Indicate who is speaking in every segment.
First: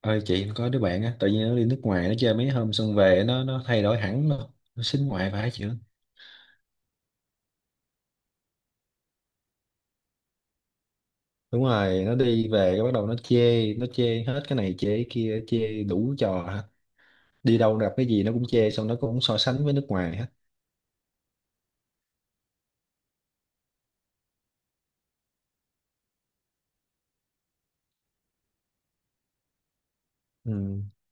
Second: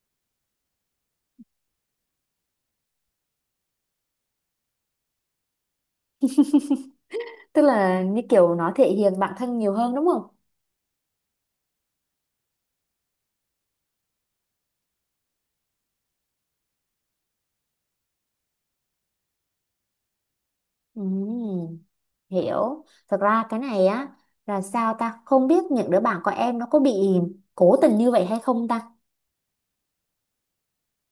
Speaker 1: Ơi chị, có đứa bạn á, tự nhiên nó đi nước ngoài, nó chơi mấy hôm xong về nó thay đổi hẳn luôn. Nó xính ngoại phải chị?
Speaker 2: Tức là như kiểu nó thể hiện bản thân nhiều hơn đúng không?
Speaker 1: Đúng rồi, nó đi về cái bắt đầu nó chê, nó chê hết, cái này chê, cái kia chê, đủ trò hết. Đi đâu gặp cái gì nó cũng chê, xong nó cũng so sánh với nước ngoài hết.
Speaker 2: Ừm, hiểu. Thật ra cái này á là sao ta không biết những đứa bạn của em nó có bị cố tình như vậy hay không ta?
Speaker 1: Ừ.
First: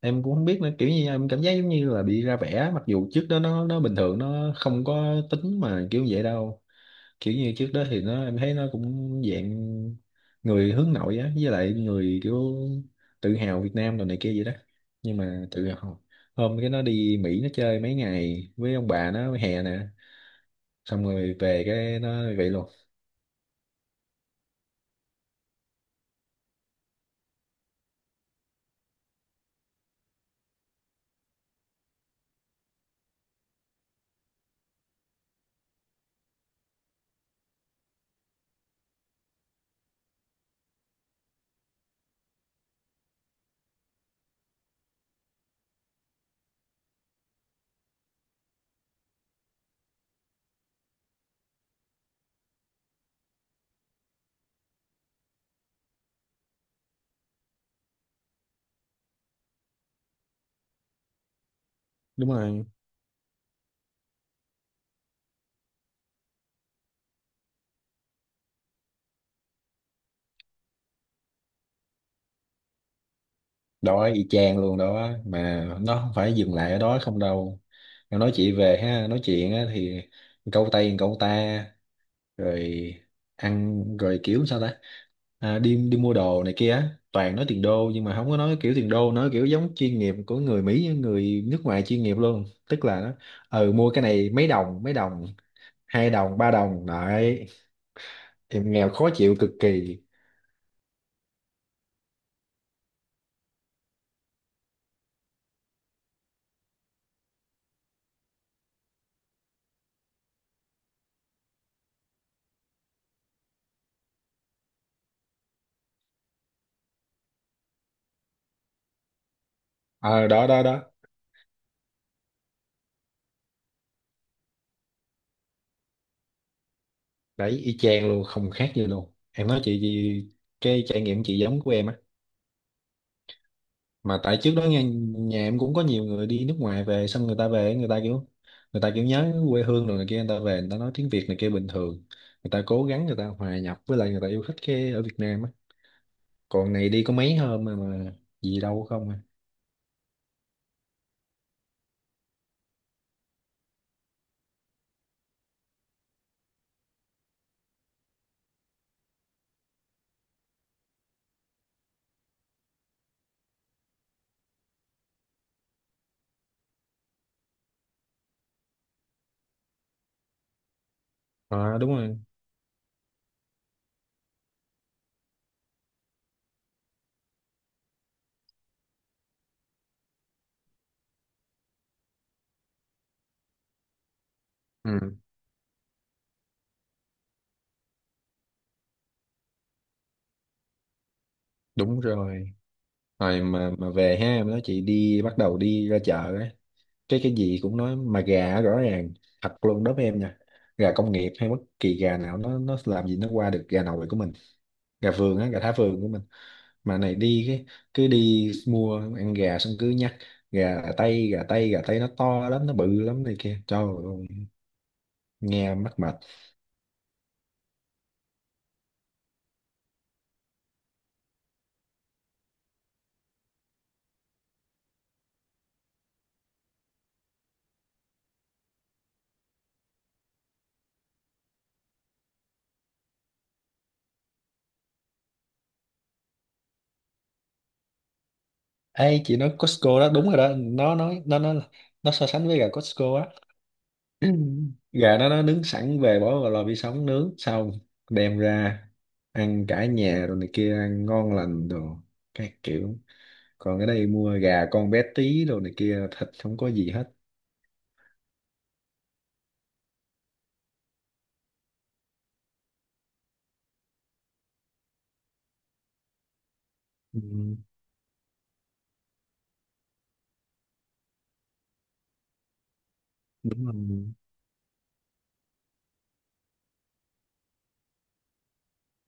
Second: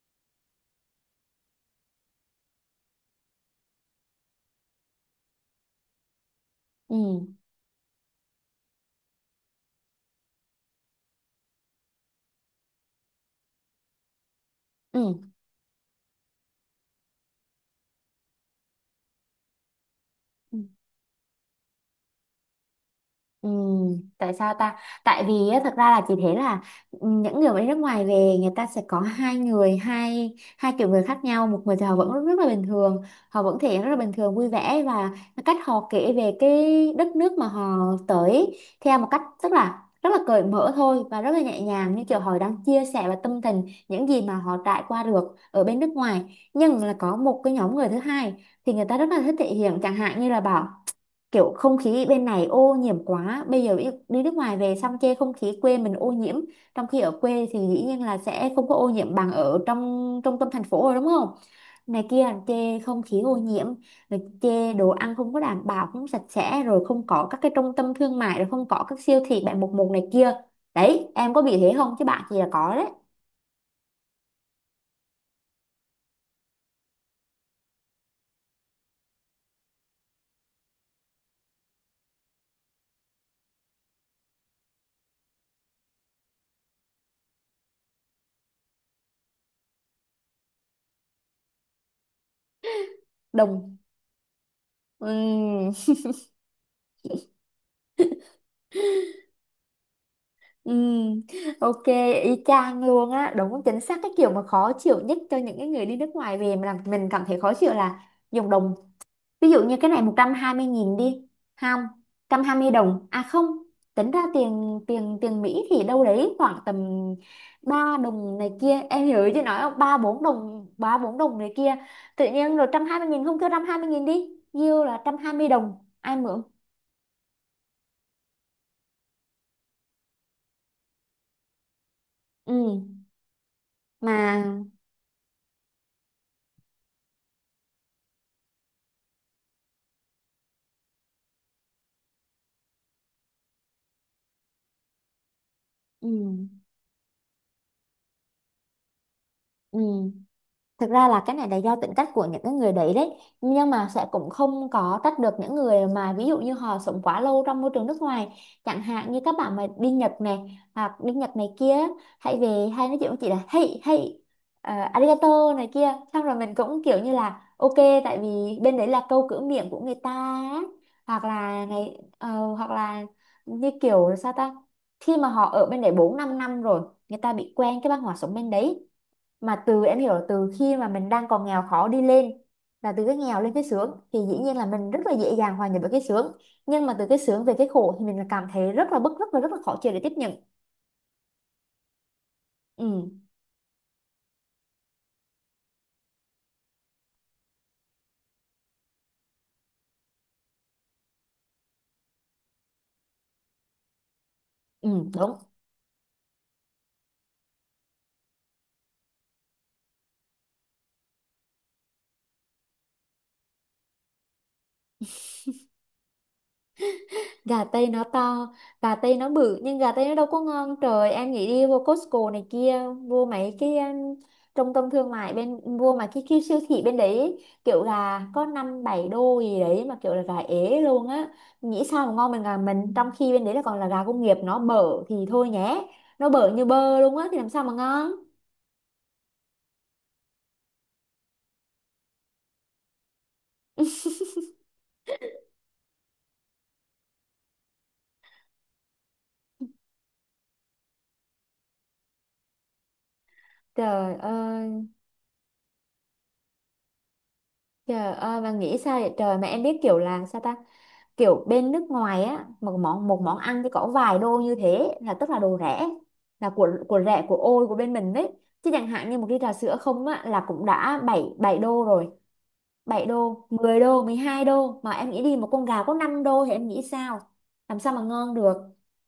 Speaker 1: Em cũng không biết nữa, kiểu như em cảm giác giống như là bị ra vẻ, mặc dù trước đó nó bình thường, nó không có tính mà kiểu vậy đâu.
Speaker 2: Ừ,
Speaker 1: Kiểu như trước đó thì nó, em thấy nó cũng dạng người hướng nội á, với lại người kiểu tự hào Việt Nam rồi này kia vậy đó. Nhưng
Speaker 2: ừ.
Speaker 1: mà tự hào, hôm cái nó đi Mỹ nó chơi mấy ngày với ông bà nó hè nè, xong rồi về cái nó vậy luôn.
Speaker 2: Ừ, tại sao ta? Tại vì á, thật ra là chị thấy là những người mà đi nước ngoài về người ta sẽ có hai người, hai hai kiểu người khác nhau. Một người thì họ vẫn rất, rất là bình thường, họ vẫn thể hiện rất là bình thường, vui vẻ và cái cách họ kể về cái đất nước mà họ tới theo một cách rất là cởi mở thôi và rất là nhẹ nhàng như kiểu họ đang chia sẻ và tâm tình những gì mà họ trải qua được ở bên nước ngoài. Nhưng là có một cái nhóm người thứ hai thì người ta rất là thích thể hiện chẳng hạn như là bảo kiểu không khí bên này ô nhiễm quá bây giờ đi nước ngoài về xong chê không khí quê mình ô nhiễm trong khi ở quê thì dĩ nhiên là sẽ không có ô nhiễm bằng ở trong trung tâm thành phố rồi đúng không, này
Speaker 1: Đúng
Speaker 2: kia
Speaker 1: rồi.
Speaker 2: chê không khí ô nhiễm, rồi chê đồ ăn không có đảm bảo, không sạch sẽ, rồi không có các cái trung tâm thương mại, rồi không có các siêu thị 7-Eleven này kia. Đấy em có bị thế không chứ bạn thì là có đấy.
Speaker 1: Đó y chang luôn đó, mà nó không phải dừng lại ở đó không đâu. Nó nói chị về ha, nói chuyện á thì câu tay câu ta, rồi ăn rồi kiểu sao ta, à, đi đi mua đồ này kia á toàn nói tiền đô, nhưng mà không có nói kiểu tiền đô, nói kiểu giống chuyên nghiệp của người Mỹ, người nước ngoài chuyên nghiệp luôn, tức là nó ừ
Speaker 2: Đồng.
Speaker 1: mua cái này mấy đồng mấy đồng,
Speaker 2: Ừm.
Speaker 1: hai đồng ba đồng đấy. Em nghèo khó chịu cực kỳ.
Speaker 2: Ừ, ok, y chang luôn á, đúng chính xác cái kiểu mà khó chịu nhất cho những cái người đi nước ngoài về mà làm mình cảm thấy khó chịu là dùng đồng. Ví dụ như cái này 120.000 đi, không, 120 đồng, à không, tính ra tiền tiền tiền Mỹ thì đâu đấy khoảng tầm 3 đồng này kia, em hiểu chứ nói không, 3 4
Speaker 1: Ờ đó đó
Speaker 2: đồng,
Speaker 1: đó,
Speaker 2: 3 4 đồng này kia. Tự nhiên rồi 120.000 không kêu 120.000 đi, nhiêu là 120 đồng, ai mượn?
Speaker 1: đấy y chang luôn, không khác gì luôn. Em nói cái trải nghiệm chị giống của em á,
Speaker 2: Ừ,
Speaker 1: mà tại trước đó
Speaker 2: mà
Speaker 1: nhà em cũng có nhiều người đi nước ngoài về, xong người ta về người ta kiểu, người ta kiểu nhớ quê hương rồi này kia, người ta về người ta nói tiếng Việt này kia bình thường, người ta cố gắng người ta hòa nhập, với lại người ta yêu thích cái ở Việt Nam á.
Speaker 2: ừ,
Speaker 1: Còn này đi có mấy hôm mà gì đâu không à.
Speaker 2: ừ. Thực ra là cái này là do tính cách của những cái người đấy đấy nhưng mà sẽ cũng không có trách được những người mà ví dụ như họ sống quá lâu trong môi trường nước ngoài, chẳng hạn như các bạn mà đi Nhật này hoặc đi Nhật này kia hay về hay nói chuyện với chị là hey hey, arigato này kia, xong rồi mình cũng kiểu như là ok, tại vì bên đấy là câu cửa miệng của người ta á. Hoặc là
Speaker 1: À đúng
Speaker 2: ngày
Speaker 1: rồi.
Speaker 2: hoặc là như kiểu là sao ta, khi mà họ ở bên đấy 4 5 năm rồi người ta bị quen cái văn hóa sống bên đấy. Mà từ em hiểu là từ khi mà mình đang còn nghèo khó đi lên, là từ cái nghèo lên cái sướng thì dĩ nhiên là mình rất là
Speaker 1: Ừ
Speaker 2: dễ dàng hòa nhập với cái sướng, nhưng mà từ cái sướng về cái khổ thì mình là cảm thấy rất là bức, rất là khó chịu để tiếp nhận.
Speaker 1: đúng rồi.
Speaker 2: Ừ,
Speaker 1: Rồi mà về ha, em nói chị đi, bắt đầu đi ra chợ á, cái gì cũng nói, mà gà rõ ràng, thật luôn đối với em nha, gà công nghiệp hay bất kỳ gà nào nó làm gì nó qua được gà nội của mình,
Speaker 2: ừ,
Speaker 1: gà vườn
Speaker 2: đúng.
Speaker 1: á, gà thả vườn của mình. Mà này đi cái cứ đi mua ăn gà xong cứ nhắc gà tây, gà tây, gà tây nó to lắm, nó bự lắm này kia. Trời ơi, nghe mắc mệt.
Speaker 2: Gà tây nó to, gà tây nó bự, nhưng gà tây nó đâu có ngon trời. Em nghĩ đi vô Costco này kia, vô mấy cái trung tâm thương mại bên vô mà cái siêu thị bên đấy ấy, kiểu gà có 5 7 đô gì đấy mà kiểu là gà ế luôn á. Nghĩ sao mà ngon bằng gà mình, trong khi bên đấy là còn là gà công nghiệp, nó bở thì thôi nhé, nó bở như bơ luôn á thì làm sao mà ngon.
Speaker 1: Ê chị nói Costco đó đúng rồi đó, nó nói nó nó so sánh với gà Costco á. Gà đó nó nướng sẵn, về bỏ vào lò vi sóng nướng xong đem ra ăn cả nhà rồi này kia, ăn ngon lành đồ các kiểu. Còn ở đây
Speaker 2: Trời
Speaker 1: mua gà
Speaker 2: ơi,
Speaker 1: con bé tí đồ này kia, thịt không có gì hết.
Speaker 2: trời ơi, mà nghĩ sao vậy trời. Mà em biết kiểu là sao ta, kiểu bên nước ngoài á, một món ăn thì có vài đô như thế là tức là đồ rẻ, là của
Speaker 1: Ừ,
Speaker 2: rẻ, của ôi của bên mình đấy chứ. Chẳng hạn như một ly trà sữa không á là cũng đã 7 7 đô rồi, 7 đô,
Speaker 1: đúng rồi.
Speaker 2: 10 đô, 12 đô, mà em nghĩ đi một con gà có 5 đô thì em nghĩ sao? Làm sao mà ngon được?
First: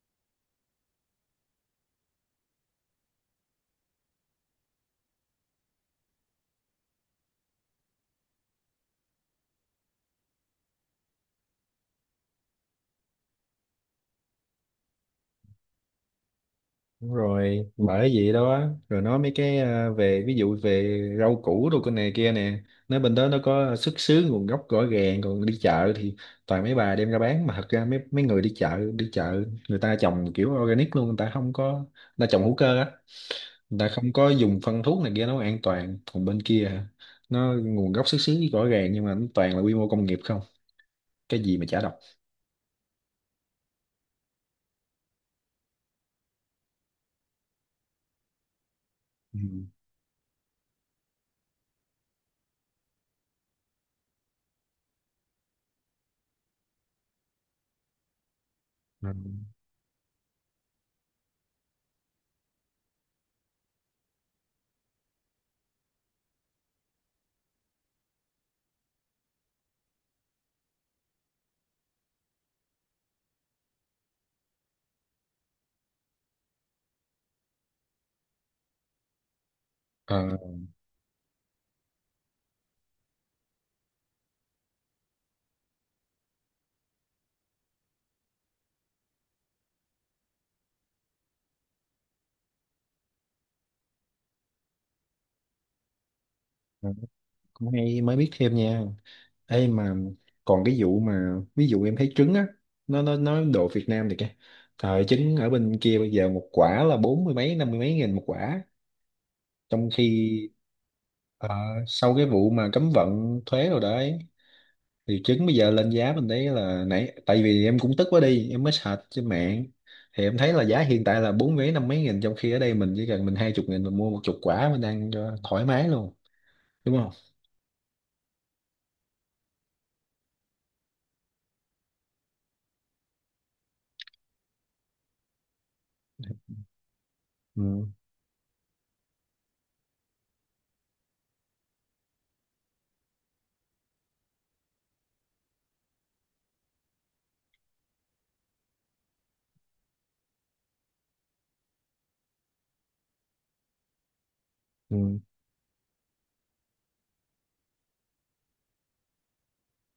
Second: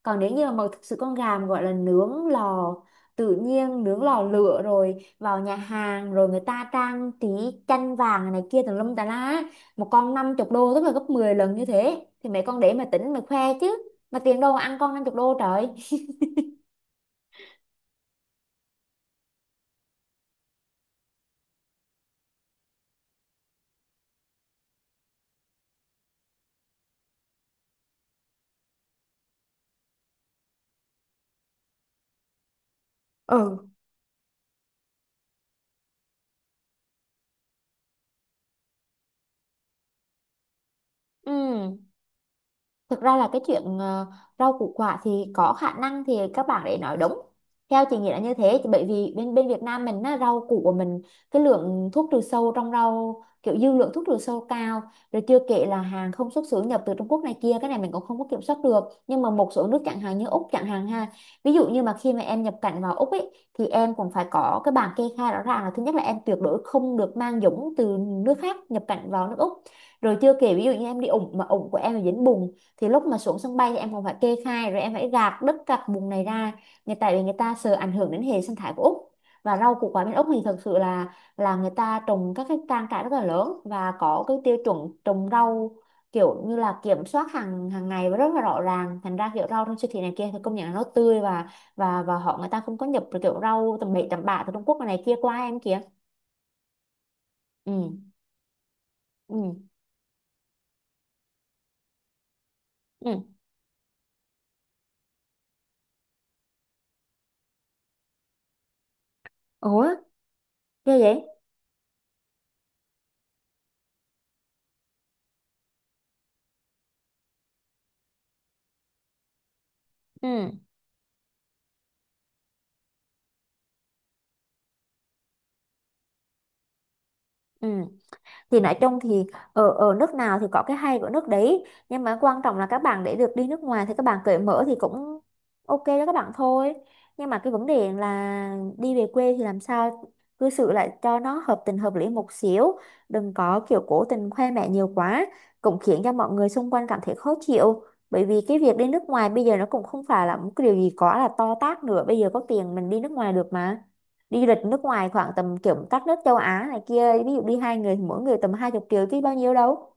Speaker 2: Còn nếu như mà thực sự con gà mà gọi là nướng lò tự nhiên, nướng lò lửa rồi vào nhà hàng rồi người ta trang trí chanh vàng này kia tùm lum tà lá, một con 50 đô, tức là gấp 10 lần như thế thì mấy con để mà tính mà khoe chứ. Mà tiền đâu mà ăn con 50 đô trời.
Speaker 1: Đúng rồi, bởi vậy đó. Rồi nói mấy cái, à, về ví dụ về rau củ đồ con này kia nè, nói bên đó nó có xuất xứ nguồn gốc rõ ràng, còn đi chợ thì toàn mấy bà đem ra bán, mà thật ra mấy mấy người đi chợ, người ta trồng kiểu organic luôn, người ta không có, người ta trồng hữu cơ á,
Speaker 2: Ừ,
Speaker 1: người ta không có dùng phân thuốc này kia, nó an toàn. Còn bên kia hả, nó nguồn gốc xuất xứ rõ ràng nhưng mà nó toàn là quy mô công nghiệp không,
Speaker 2: ừ.
Speaker 1: cái gì mà chả độc.
Speaker 2: Thực ra là cái chuyện rau củ quả thì có khả năng thì các bạn để nói đúng. Theo chị nghĩ là như thế. Thì bởi vì bên
Speaker 1: Ừ.
Speaker 2: bên Việt Nam mình á, rau củ của mình, cái lượng thuốc trừ sâu trong rau, kiểu dư lượng thuốc trừ sâu cao, rồi chưa kể là hàng không xuất xứ nhập từ Trung Quốc này kia, cái này mình cũng không có kiểm soát được.
Speaker 1: Ừ.
Speaker 2: Nhưng mà một số nước chẳng hạn như Úc chẳng hạn ha, ví dụ như mà khi mà em nhập cảnh vào Úc ấy, thì em cũng phải có cái bảng kê khai rõ ràng, là thứ nhất là em tuyệt đối không được mang dũng từ nước khác nhập cảnh vào nước Úc. Rồi chưa kể ví dụ như em đi ủng mà ủng của em là dính bùn, thì lúc mà xuống sân bay thì em còn phải kê khai, rồi em phải gạt đất gạt bùn này ra, người tại vì người ta sợ ảnh hưởng đến hệ sinh thái của Úc. Và rau củ quả bên Úc thì thực sự là người ta trồng các cái trang trại rất là lớn và có cái tiêu chuẩn trồng rau kiểu như là kiểm soát hàng hàng ngày và rất là rõ ràng, thành ra kiểu rau trong siêu thị này kia thì công nhận là nó tươi, và và họ người ta không có nhập được kiểu rau tầm bậy tầm bạ từ Trung Quốc này kia qua em kìa.
Speaker 1: Ờ, cũng
Speaker 2: Ừ,
Speaker 1: hay, mới biết thêm nha.
Speaker 2: ừ,
Speaker 1: Ê mà còn cái vụ mà ví dụ em thấy trứng á, nó nó
Speaker 2: ừ.
Speaker 1: nó đồ Việt Nam thì cái thời trứng ở bên kia bây giờ một quả là bốn mươi mấy năm mươi mấy nghìn một quả,
Speaker 2: Ủa,
Speaker 1: trong khi
Speaker 2: ghê vậy.
Speaker 1: ờ, sau cái vụ mà cấm vận thuế rồi đấy, thì trứng bây giờ lên giá, mình thấy là nãy tại vì em cũng tức quá đi em mới search trên mạng, thì em
Speaker 2: Ừ,
Speaker 1: thấy là giá hiện tại là bốn mấy năm mấy nghìn, trong khi ở đây mình chỉ cần mình hai chục nghìn mình mua một chục quả mình ăn cho thoải mái luôn, đúng không?
Speaker 2: ừ, thì nói chung thì ở ở nước nào thì có cái hay của nước đấy, nhưng mà quan trọng là các bạn để được đi nước ngoài thì các bạn cởi mở thì cũng ok đó các bạn thôi. Nhưng mà cái
Speaker 1: Ừ,
Speaker 2: vấn đề là đi về quê thì làm sao cư xử lại cho nó hợp tình hợp lý một xíu, đừng có kiểu cố tình khoe mẽ nhiều quá, cũng khiến cho mọi người xung quanh cảm thấy khó chịu. Bởi vì cái việc đi nước ngoài bây giờ nó cũng không phải là một cái điều gì quá là to tát nữa, bây giờ có tiền mình đi nước ngoài được mà. Đi du lịch nước ngoài
Speaker 1: ừ,
Speaker 2: khoảng tầm kiểu các nước châu Á này kia, ví dụ đi hai người mỗi người tầm 20 triệu chứ bao nhiêu đâu.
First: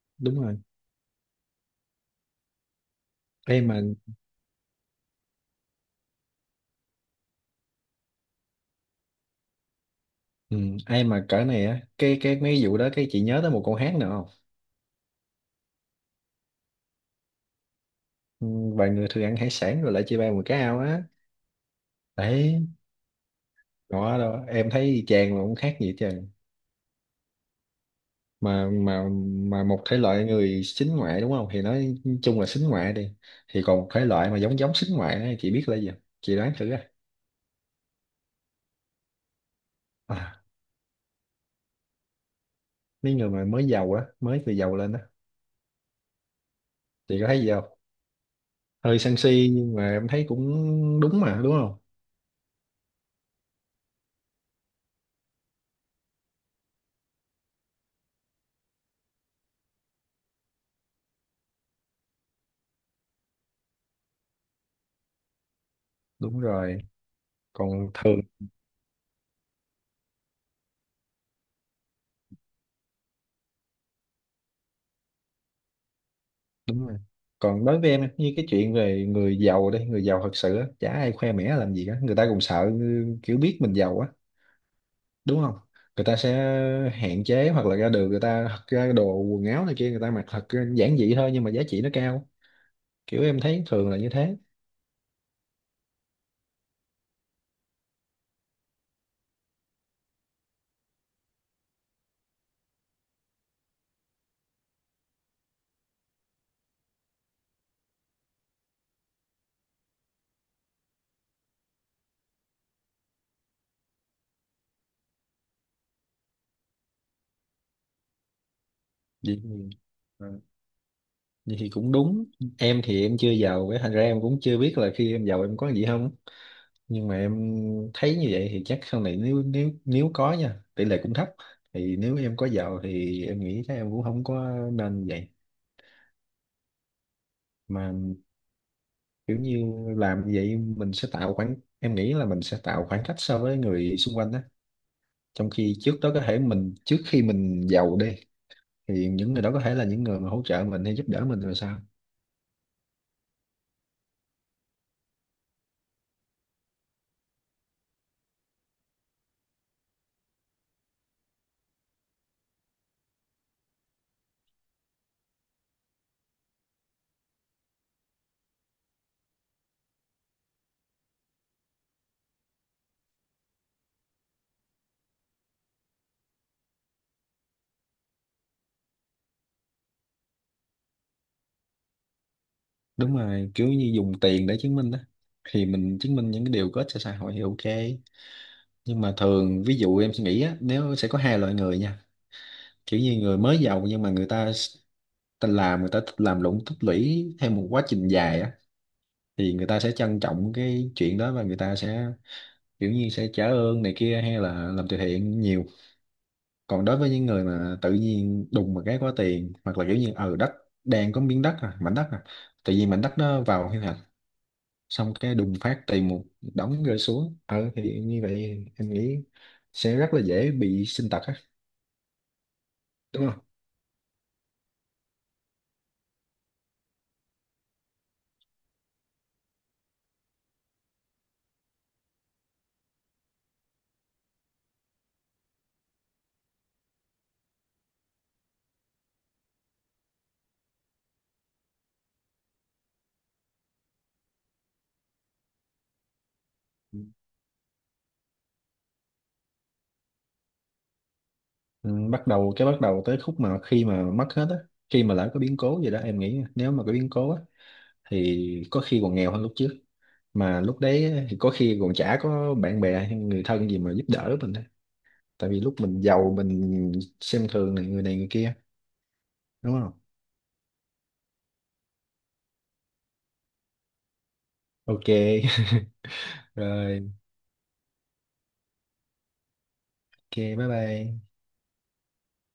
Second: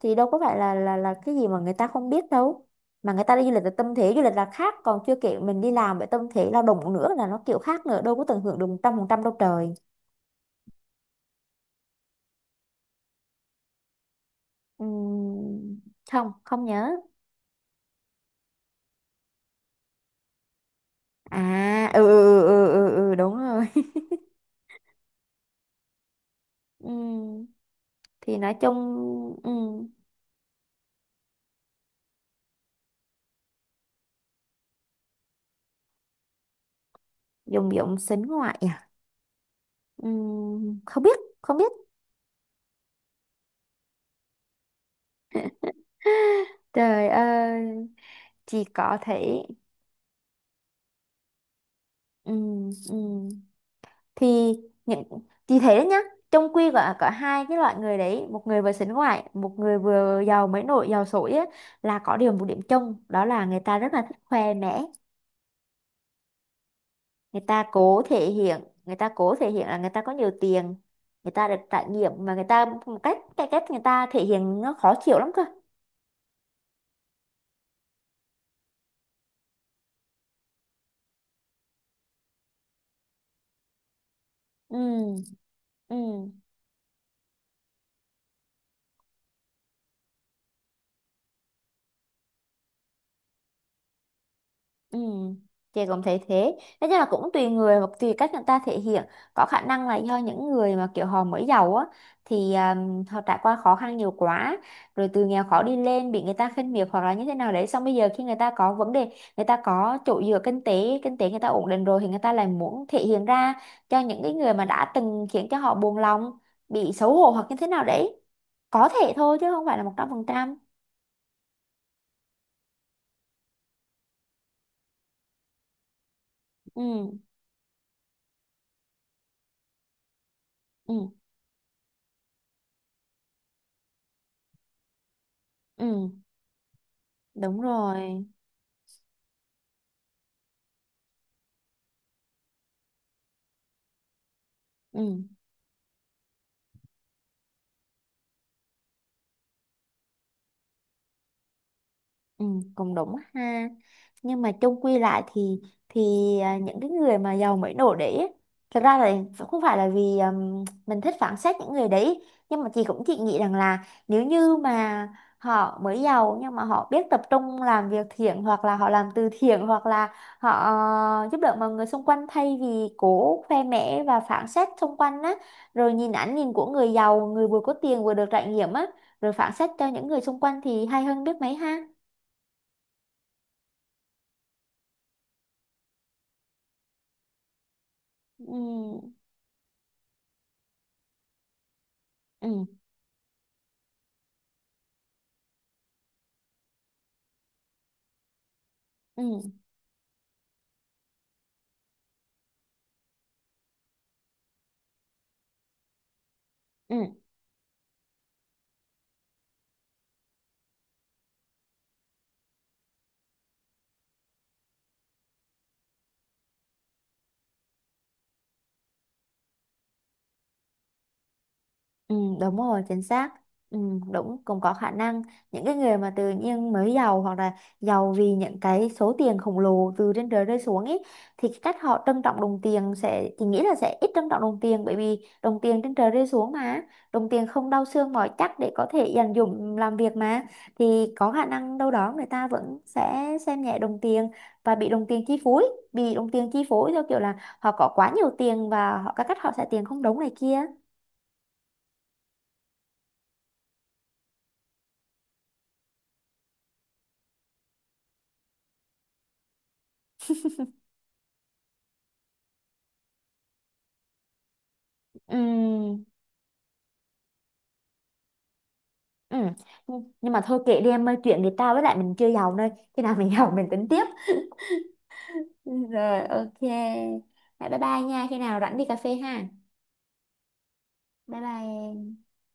Speaker 2: Thì đâu có
Speaker 1: đúng rồi.
Speaker 2: phải là là cái gì mà người ta không biết đâu. Mà người ta đi du lịch
Speaker 1: Em
Speaker 2: là
Speaker 1: mà,
Speaker 2: tâm thế du lịch là khác, còn chưa kể mình đi làm với tâm thế lao động nữa là nó kiểu khác nữa, đâu có tận hưởng được một trăm phần trăm đâu trời.
Speaker 1: ừ, ai mà cỡ này á, cái mấy vụ đó cái chị nhớ tới một con hát nữa không?
Speaker 2: Ừm, không không nhớ.
Speaker 1: Ừ, vài người thường ăn hải sản rồi lại chia ba một cái ao á.
Speaker 2: À ừ ừ ừ
Speaker 1: Đấy
Speaker 2: ừ, ừ ừ, đúng rồi.
Speaker 1: đó đâu, em thấy chàng mà cũng khác gì chứ.
Speaker 2: Ừm, thì nói
Speaker 1: mà
Speaker 2: chung.
Speaker 1: mà mà một
Speaker 2: ừm,
Speaker 1: thể loại người xính ngoại đúng không, thì nói chung là xính ngoại đi, thì còn một thể loại mà giống giống xính ngoại á, chị biết là gì không? Chị đoán thử á.
Speaker 2: Dùng dụng sính ngoại à.
Speaker 1: À,
Speaker 2: Không biết không biết.
Speaker 1: mấy người mà mới giàu á, mới từ giàu lên á.
Speaker 2: Trời
Speaker 1: Chị có thấy gì không?
Speaker 2: ơi, chỉ có
Speaker 1: Hơi sân
Speaker 2: thế.
Speaker 1: si nhưng mà em thấy cũng đúng mà, đúng không?
Speaker 2: Ừ, ừ. Thì những, thì thấy đấy nhá, trong quy có hai cái loại người đấy, một người vừa sánh ngoại, một người vừa giàu mới nổi giàu sổi á, là có điều một điểm chung đó là người ta rất là thích khoe mẽ.
Speaker 1: Đúng rồi.
Speaker 2: Người ta
Speaker 1: Còn
Speaker 2: cố
Speaker 1: thường,
Speaker 2: thể hiện người ta cố thể hiện là người ta có nhiều tiền, người ta được trải nghiệm, mà người ta một cách, cái cách người ta thể hiện nó khó chịu lắm cơ.
Speaker 1: đúng rồi, còn đối với em như cái chuyện về người giàu, đây người giàu thật sự á chả ai khoe mẽ làm gì cả, người ta cũng sợ, ừ, kiểu biết mình giàu á,
Speaker 2: Ừ,
Speaker 1: đúng không,
Speaker 2: ừ.
Speaker 1: người ta sẽ hạn chế, hoặc là ra đường người ta thật ra đồ quần áo này kia người ta mặc thật giản dị thôi, nhưng mà giá trị nó cao. Kiểu em thấy thường là như thế.
Speaker 2: Ừ, chị cũng thấy thế. Nói chung là cũng tùy người và tùy cách người ta thể hiện. Có khả năng là do những người mà kiểu họ mới giàu á, thì họ trải qua khó khăn nhiều quá, rồi từ nghèo khó đi lên bị người ta khinh miệt hoặc là như thế nào đấy. Xong bây giờ khi người ta có vấn đề, người ta có chỗ dựa kinh tế người ta ổn định rồi thì người ta lại muốn thể hiện ra cho những cái người mà đã từng khiến cho họ buồn lòng, bị xấu hổ hoặc như thế nào đấy. Có thể thôi
Speaker 1: Vậy
Speaker 2: chứ không
Speaker 1: thì,
Speaker 2: phải là
Speaker 1: ờ,
Speaker 2: 100%.
Speaker 1: vậy thì cũng đúng. Em thì em chưa giàu, cái thành ra em cũng chưa biết là khi em giàu em có gì không, nhưng
Speaker 2: Ừ,
Speaker 1: mà em thấy như vậy thì chắc sau này nếu nếu nếu có nha, tỷ lệ
Speaker 2: ừ,
Speaker 1: cũng thấp, thì nếu em có giàu thì em nghĩ chắc em cũng không có nên như vậy.
Speaker 2: ừ, đúng
Speaker 1: Mà
Speaker 2: rồi.
Speaker 1: kiểu như làm như vậy mình sẽ tạo khoảng, em nghĩ là mình sẽ tạo khoảng cách so với người xung quanh đó,
Speaker 2: Ừ.
Speaker 1: trong khi trước đó có thể mình, trước khi mình giàu đi, thì những người đó có thể là những người mà hỗ trợ mình hay giúp đỡ mình rồi sao.
Speaker 2: Ừ, cũng đúng ha. Nhưng mà chung quy lại thì à, những cái người mà giàu mới nổi đấy ấy, thật ra là không phải là vì mình thích phán xét những người đấy, nhưng mà chị nghĩ rằng là nếu như mà họ mới giàu nhưng mà họ biết tập trung làm việc thiện, hoặc là họ làm từ thiện, hoặc là họ giúp đỡ mọi người xung quanh thay vì cố khoe mẽ và phán xét xung quanh á, rồi nhìn ánh nhìn của người giàu, người vừa có tiền vừa được trải nghiệm á, rồi phán xét cho những người xung quanh, thì hay hơn biết mấy ha.
Speaker 1: Đúng rồi, kiểu như dùng tiền để chứng minh đó, thì mình chứng minh những cái điều có ích cho xã hội thì ok. Nhưng mà
Speaker 2: Ừ,
Speaker 1: thường ví dụ em suy nghĩ á, nếu sẽ có hai loại người nha,
Speaker 2: ừ,
Speaker 1: kiểu như người mới giàu nhưng mà ta làm, người ta thích làm lụng tích lũy theo một quá trình dài á,
Speaker 2: ừ,
Speaker 1: thì người ta sẽ trân trọng cái chuyện đó và người ta sẽ kiểu như sẽ trả ơn này kia hay là làm từ thiện nhiều. Còn
Speaker 2: ừ.
Speaker 1: đối với những người mà tự nhiên đùng một cái có tiền, hoặc là kiểu như ở đất, đang có miếng đất à, mảnh đất à, tự nhiên mảnh đất nó vào quy hoạch, xong cái đùng phát tiền một đống rơi xuống, ờ thì như vậy em nghĩ sẽ rất là dễ bị sinh tật á,
Speaker 2: Ừ, đúng rồi, chính
Speaker 1: đúng
Speaker 2: xác.
Speaker 1: không?
Speaker 2: Ừ, đúng, cũng có khả năng những cái người mà tự nhiên mới giàu, hoặc là giàu vì những cái số tiền khổng lồ từ trên trời rơi xuống ấy, thì cái cách họ trân trọng đồng tiền sẽ, thì nghĩ là sẽ ít trân trọng đồng tiền, bởi vì đồng tiền trên trời rơi xuống mà, đồng tiền không đau xương mỏi chắc để có thể dành dụm làm việc mà. Thì có khả năng đâu đó người ta vẫn sẽ xem nhẹ đồng tiền và bị đồng tiền chi phối theo kiểu là họ có quá nhiều tiền và họ các cách họ xài tiền không đúng này kia.
Speaker 1: Ừ, bắt đầu tới khúc mà khi mà mất hết á, khi mà lỡ có biến cố gì đó, em nghĩ nếu mà có biến cố á thì có khi còn nghèo hơn lúc trước, mà lúc đấy thì có khi còn chả có bạn bè hay người thân gì mà giúp đỡ mình á.
Speaker 2: Ừ.
Speaker 1: Tại vì lúc mình giàu mình xem thường này, người này người kia,
Speaker 2: Ừ.
Speaker 1: đúng không?
Speaker 2: Nhưng mà thôi kệ đi em ơi, chuyện thì tao với lại mình chưa giàu nơi, khi nào mình giàu mình tính tiếp.
Speaker 1: Ok.
Speaker 2: Rồi ok.
Speaker 1: Rồi,
Speaker 2: Rồi, bye bye nha. Khi nào rảnh đi cà phê ha.
Speaker 1: ok, bye bye.
Speaker 2: Bye bye em.